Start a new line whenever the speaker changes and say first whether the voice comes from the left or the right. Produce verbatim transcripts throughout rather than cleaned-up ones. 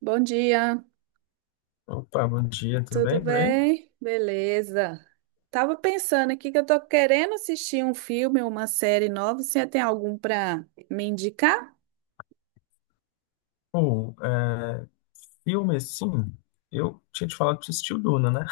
right: Bom dia,
left: Opa, bom dia, tudo
right: tudo
left: bem por aí?
right: bem? Beleza. Tava pensando aqui que eu tô querendo assistir um filme, uma série nova. Você tem algum para me indicar?
left: Pô, é, filme assim, eu tinha te falado pra você assistir o Duna, né?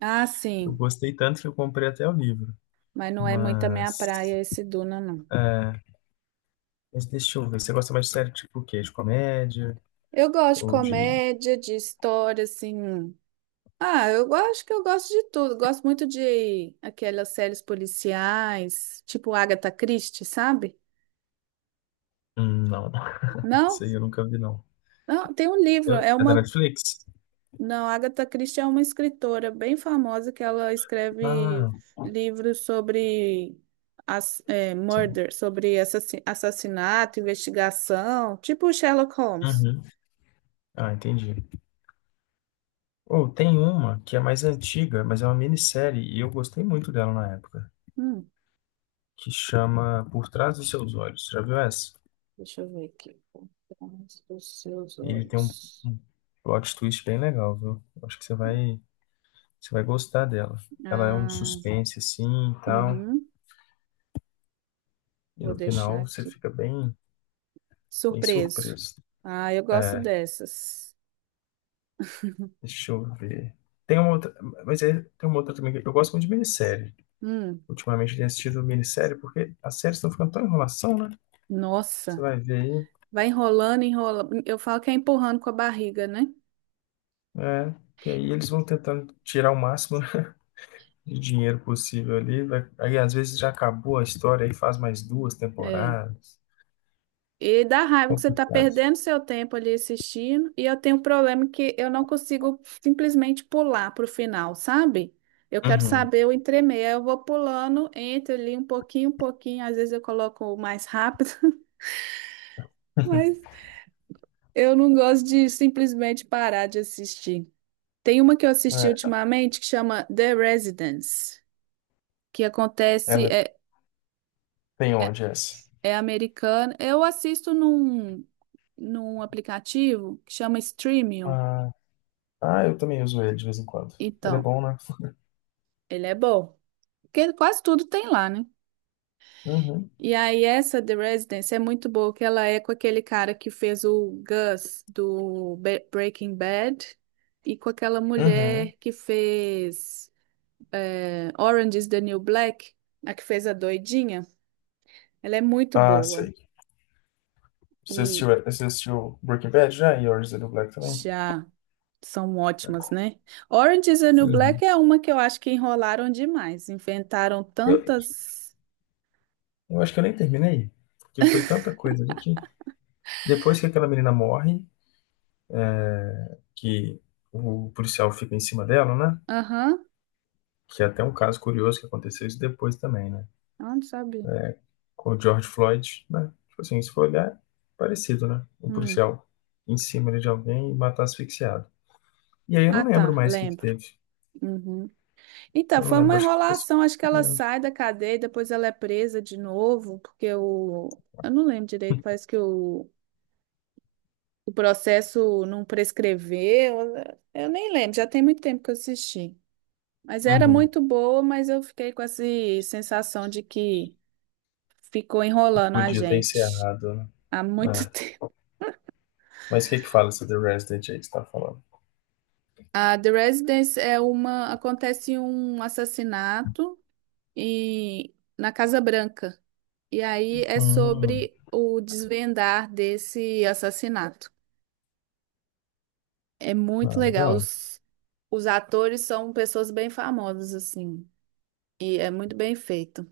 right: Ah,
left: Eu
right: sim,
left: gostei tanto que eu comprei até o livro.
right: mas não é muito a minha
left: Mas,
right: praia esse Duna, não.
left: mas deixa eu ver, você gosta mais de série tipo o quê? De comédia?
right: Eu gosto de
left: Ou de.
right: comédia, de história, assim. Ah, eu gosto que eu gosto de tudo. Gosto muito de aquelas séries policiais, tipo Agatha Christie, sabe?
left: Hum, não,
right: Não,
left: isso aí eu nunca vi, não.
right: não, tem um livro,
left: Eu-
right: é
left: É da
right: uma.
left: Netflix?
right: Não, Agatha Christie é uma escritora bem famosa que ela escreve
left: Ah,
right: livros sobre as, é,
left: sim.
right: murder, sobre assassi- assassinato, investigação, tipo Sherlock Holmes.
left: Uhum. Ah, entendi. Ou tem uma que é mais antiga, mas é uma minissérie e eu gostei muito dela na época,
right: Hum.
left: que chama Por Trás dos Seus Olhos. Já viu essa?
right: Deixa eu ver aqui. Por trás dos seus
left: Ele tem um,
right: olhos.
left: um plot twist bem legal, viu? Acho que você vai, você vai gostar dela. Ela é um
right: Ah,
left: suspense assim e tal,
right: uhum.
left: e
right: Vou
left: no
right: deixar
left: final você
right: aqui.
left: fica bem, bem
right: Surpreso.
left: surpreso.
right: Ah, eu gosto
left: É,
right: dessas.
left: deixa eu ver. Tem uma outra, mas é, tem uma outra também, que eu gosto muito de minissérie.
right: Hum,
left: Ultimamente eu tenho assistido minissérie porque as séries estão ficando tão enrolação, né? Você
right: nossa,
left: vai ver aí,
right: vai enrolando, enrola. Eu falo que é empurrando com a barriga, né?
left: é, que aí eles vão tentando tirar o máximo de dinheiro possível ali. Vai- aí às vezes já acabou a história e faz mais duas
right: É.
left: temporadas.
right: E dá raiva que você tá
left: Complicado.
right: perdendo seu tempo ali assistindo. E eu tenho um problema que eu não consigo simplesmente pular pro final, sabe? Eu quero
left: Uhum.
right: saber o entremeio. Aí eu vou pulando, entro ali um pouquinho, um pouquinho. Às vezes eu coloco o mais rápido, mas eu não gosto de simplesmente parar de assistir. Tem uma que eu assisti
left: É,
right: ultimamente que chama The Residence, que acontece,
left: ela
right: é,
left: tem
right: é,
left: onde essa?
right: é americana. Eu assisto num, num aplicativo que chama Streamio.
left: Ah, ah, eu também uso ele de vez em quando. Ele é
right: Então.
left: bom, né?
right: Ele é bom. Porque quase tudo tem lá, né?
left: Uhum.
right: E aí essa The Residence é muito boa, que ela é com aquele cara que fez o Gus do Be- Breaking Bad e com aquela
left: Uhum.
right: mulher que fez é, Orange is the New Black, a que fez a doidinha. Ela é muito
left: Ah,
right: boa.
left: sei. Você
right: E
left: assistiu, você assistiu Breaking Bad já? E Orange is the New Black também?
right: já são ótimas, né? Orange is the New
left: Uhum.
right: Black é uma que eu acho que enrolaram demais. Inventaram
left: Eu,
right: tantas...
left: eu acho que eu nem terminei. Porque foi tanta coisa ali que... Depois que aquela menina morre, que o policial fica em cima dela, né?
right: Aham.
left: Que é até um caso curioso que aconteceu isso depois também, né?
right: Ah, não sabe.
left: Com o George Floyd, né? Tipo assim, se for olhar, parecido, né? Um
right: Hum.
left: policial em cima ali de alguém e matar asfixiado. E aí eu não
right: Ah,
left: lembro
right: tá,
left: mais o que que
right: lembro.
left: teve.
right: Uhum. Então,
left: Eu não
right: foi uma
left: lembro, acho que foi isso.
right: enrolação. Acho que ela
left: Né?
right: sai da cadeia, e depois ela é presa de novo, porque o. Eu não lembro direito, parece que o, o processo não prescreveu. Eu nem lembro, já tem muito tempo que eu assisti. Mas era
left: Uhum.
right: muito boa, mas eu fiquei com essa sensação de que ficou enrolando a
left: Podia ter
right: gente
left: encerrado, né?
right: há muito
left: É.
right: tempo.
left: Mas o que que fala essa The Resident aí que você tá falando?
right: A The Residence é uma. Acontece um assassinato e na Casa Branca. E aí é
left: Hum,
right: sobre o desvendar desse assassinato. É muito
left: ah,
right: legal.
left: legal.
right: Os, os atores são pessoas bem famosas, assim. E é muito bem feito.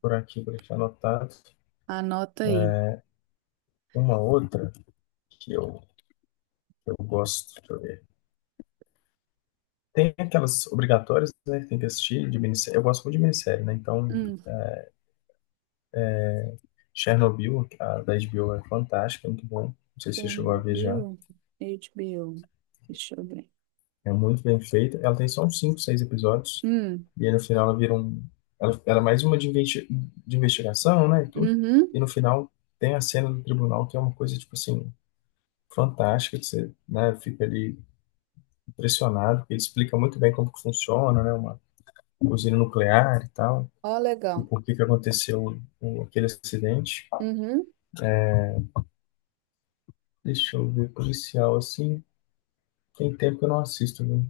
left: Por aqui, por aqui anotado.
right: Anota aí.
left: É, uma outra que eu, eu gosto, deixa eu ver. Tem aquelas obrigatórias, né, que tem que assistir de minissérie. Eu gosto muito de minissérie, né? Então,
right: Hum.
left: Chernobyl, a da HBO, é fantástica, é muito bom. Não sei se você chegou a ver já.
right: Chernobyl, HBO. Deixa eu ver.
left: É muito bem feita. Ela tem só uns cinco, seis episódios.
right: Hum.
left: E aí no final ela vira um. Ela, ela é mais uma de, investi- de investigação, né? E tudo.
right: Uhum.
left: E no final tem a cena do tribunal, que é uma coisa, tipo assim, fantástica. Que você, né, fica ali impressionado, porque ele explica muito bem como que funciona, né? Uma usina nuclear e tal.
right: Ó,
left: E
right: legal.
left: por que que aconteceu o- aquele acidente.
right: Uhum.
left: Deixa eu ver, policial, assim. Tem tempo que eu não assisto, viu?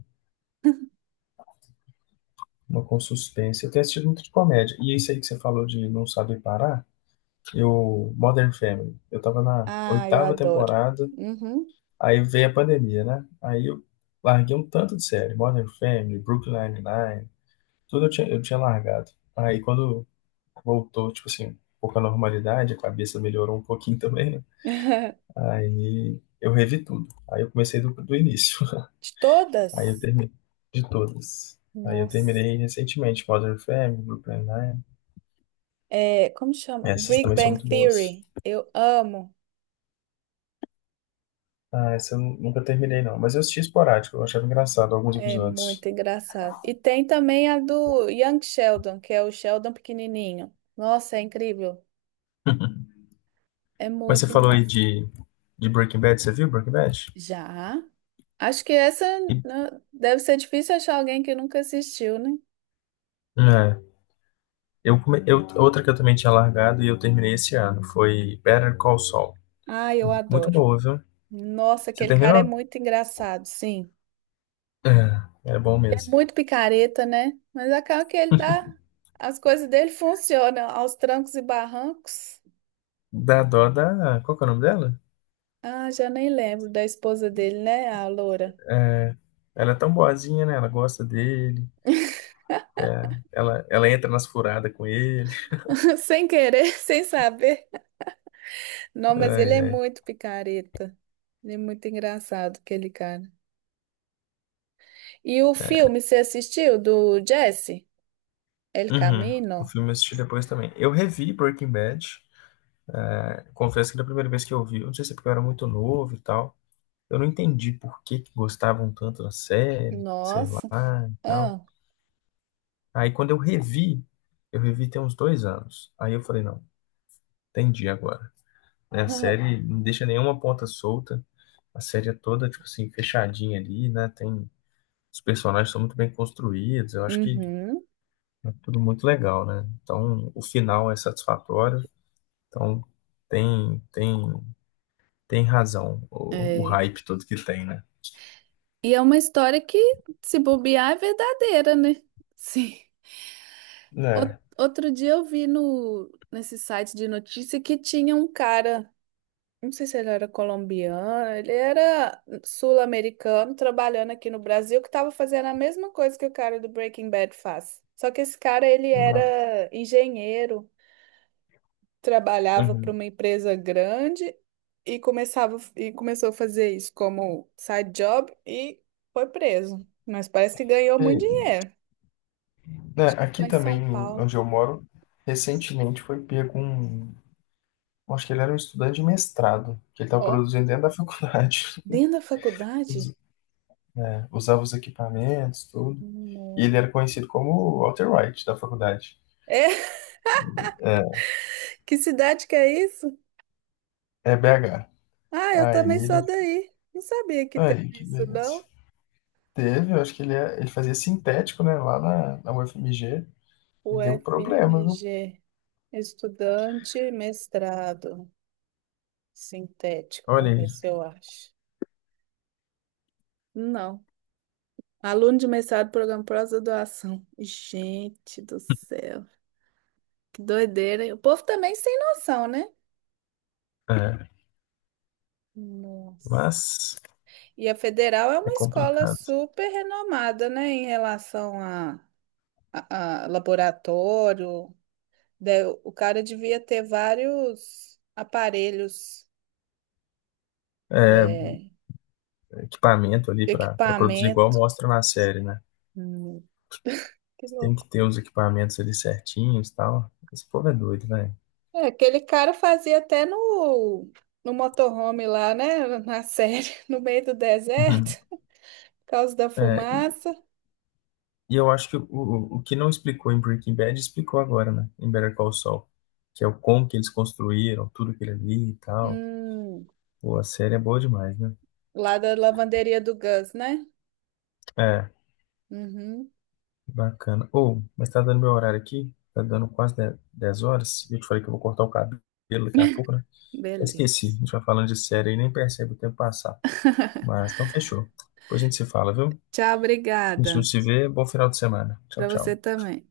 left: Uma com suspense. Eu tenho assistido muito de comédia. E isso aí que você falou de não saber parar, eu, Modern Family. Eu tava na
right: Ah, eu
left: oitava
right: adoro.
left: temporada,
right: Uhum.
left: aí veio a pandemia, né? Aí eu larguei um tanto de série. Modern Family, Brooklyn Nine-Nine, tudo eu tinha, eu tinha largado. Aí quando voltou, tipo assim, um pouco a normalidade, a cabeça melhorou um pouquinho também, né? Aí eu revi tudo. Aí eu comecei do, do início.
right: De
left: Aí eu
right: todas?
left: terminei de todas. Aí eu
right: Nossa.
left: terminei recentemente, Modern Family, Brooklyn Nine.
right: É, como chama?
left: Essas
right: Big
left: também são
right: Bang
left: muito boas.
right: Theory. Eu amo.
left: Ah, essa eu nunca terminei, não. Mas eu assisti esporádico, eu achava engraçado alguns
right: É muito
left: episódios.
right: engraçado. E tem também a do Young Sheldon, que é o Sheldon pequenininho. Nossa, é incrível. É
left: Mas você
right: muito
left: falou aí
right: engraçado.
left: de, de Breaking Bad, você viu Breaking Bad?
right: Já? Acho que essa
left: E-
right: né, deve ser difícil achar alguém que nunca assistiu, né?
left: é, eu, come- eu, outra que eu também tinha largado e eu terminei esse ano foi Better Call Saul.
right: Ah, eu
left: Muito
right: adoro.
left: boa, viu?
right: Nossa,
left: Você
right: aquele cara é
left: terminou?
right: muito engraçado, sim.
left: É, é bom
right: Ele é
left: mesmo.
right: muito picareta, né? Mas acaba que ele dá. As coisas dele funcionam aos trancos e barrancos.
left: Dá dó da. Qual que é o nome dela?
right: Ah, já nem lembro da esposa dele, né? A loura.
left: Ela é tão boazinha, né? Ela gosta dele. Ela, ela entra nas furadas com ele.
right: Sem querer, sem saber. Não, mas
left: Ai,
right: ele é
left: ai.
right: muito picareta. Ele é muito engraçado, aquele cara. E o filme, você assistiu do Jesse? El
left: Uhum. O
right: Camino?
left: filme eu assisti depois também. Eu revi Breaking Bad. É, confesso que da primeira vez que eu vi, eu não sei se é porque eu era muito novo e tal. Eu não entendi por que que gostavam tanto da série, sei lá
right: Nossa.
left: e tal.
right: Ah.
left: Aí quando eu revi, eu revi tem uns dois anos. Aí eu falei, não, entendi agora. Né, a série não deixa nenhuma ponta solta. A série é toda, tipo assim, fechadinha ali, né? Tem, os personagens são muito bem construídos. Eu acho que
right: Uhum.
left: é tudo muito legal, né? Então, o final é satisfatório. Então tem, tem, tem razão o, o
right: É.
left: hype todo que tem, né?
right: E é uma história que, se bobear, é verdadeira, né? Sim. Ou-
left: Né?
right: Outro dia eu vi no, nesse site de notícia que tinha um cara. Não sei se ele era colombiano, ele era sul-americano trabalhando aqui no Brasil, que estava fazendo a mesma coisa que o cara do Breaking Bad faz. Só que esse cara, ele
left: Uma-
right: era engenheiro, trabalhava para
left: Uhum.
right: uma empresa grande e começava e começou a fazer isso como side job e foi preso. Mas parece que ganhou
left: E,
right: muito dinheiro.
left: né, aqui
right: Foi em São
left: também,
right: Paulo.
left: onde eu moro, recentemente foi pego um. Acho que ele era um estudante de mestrado, que ele estava
right: Ó,
left: produzindo dentro da faculdade.
right: dentro da
left: Us-
right: faculdade?
left: né, usava os equipamentos, tudo. E
right: Não.
left: ele era conhecido como Walter White da faculdade.
right: É, que cidade que é isso?
left: É B H.
right: Ah, eu
left: Aí
right: também
left: ele.
right: sou daí. Não sabia que
left: Aí,
right: teve
left: que
right: isso,
left: beleza.
right: não.
left: Teve, eu acho que ele, é- ele fazia sintético, né, lá na, na U F M G. E
right: O
left: deu problema, viu?
right: F M G, estudante mestrado sintético.
left: Olha
right: Vamos
left: aí.
right: ver se eu acho. Não. Aluno de mestrado, programa pós-graduação. Gente do céu, que doideira, hein? O povo também sem noção, né?
left: É,
right: Nossa.
left: mas
right: E a Federal é
left: é
right: uma escola
left: complicado.
right: super renomada, né, em relação a, a, a laboratório. Daí o o cara devia ter vários aparelhos, é,
left: Equipamento ali para produzir igual
right: equipamento.
left: mostra na série, né?
right: Hum, que
left: Você tem que
right: louco.
left: ter os equipamentos ali certinhos e tal. Esse povo é doido, velho.
right: É, aquele cara fazia até no, no motorhome lá, né? Na série, no meio do
left: Uhum.
right: deserto, por causa da
left: É, e,
right: fumaça.
left: e eu acho que o, o o que não explicou em Breaking Bad explicou agora, né? Em Better Call Saul, que é o como que eles construíram, tudo que ele ali e tal.
right: Hum,
left: Pô, a série é boa demais, né?
right: lá da lavanderia do Gus, né?
left: É,
right: Uhum,
left: bacana. Ou, mas tá dando meu horário aqui, tá dando quase dez horas. E eu te falei que eu vou cortar o cabelo daqui a pouco, né? Esqueci, a
right: beleza.
left: gente vai falando de série e nem percebe o tempo passar. Mas então fechou. Depois a gente se fala, viu?
right: Tchau,
left: Se a
right: obrigada.
left: gente não se vê, bom final de semana. Tchau,
right: Para você
left: tchau.
right: também.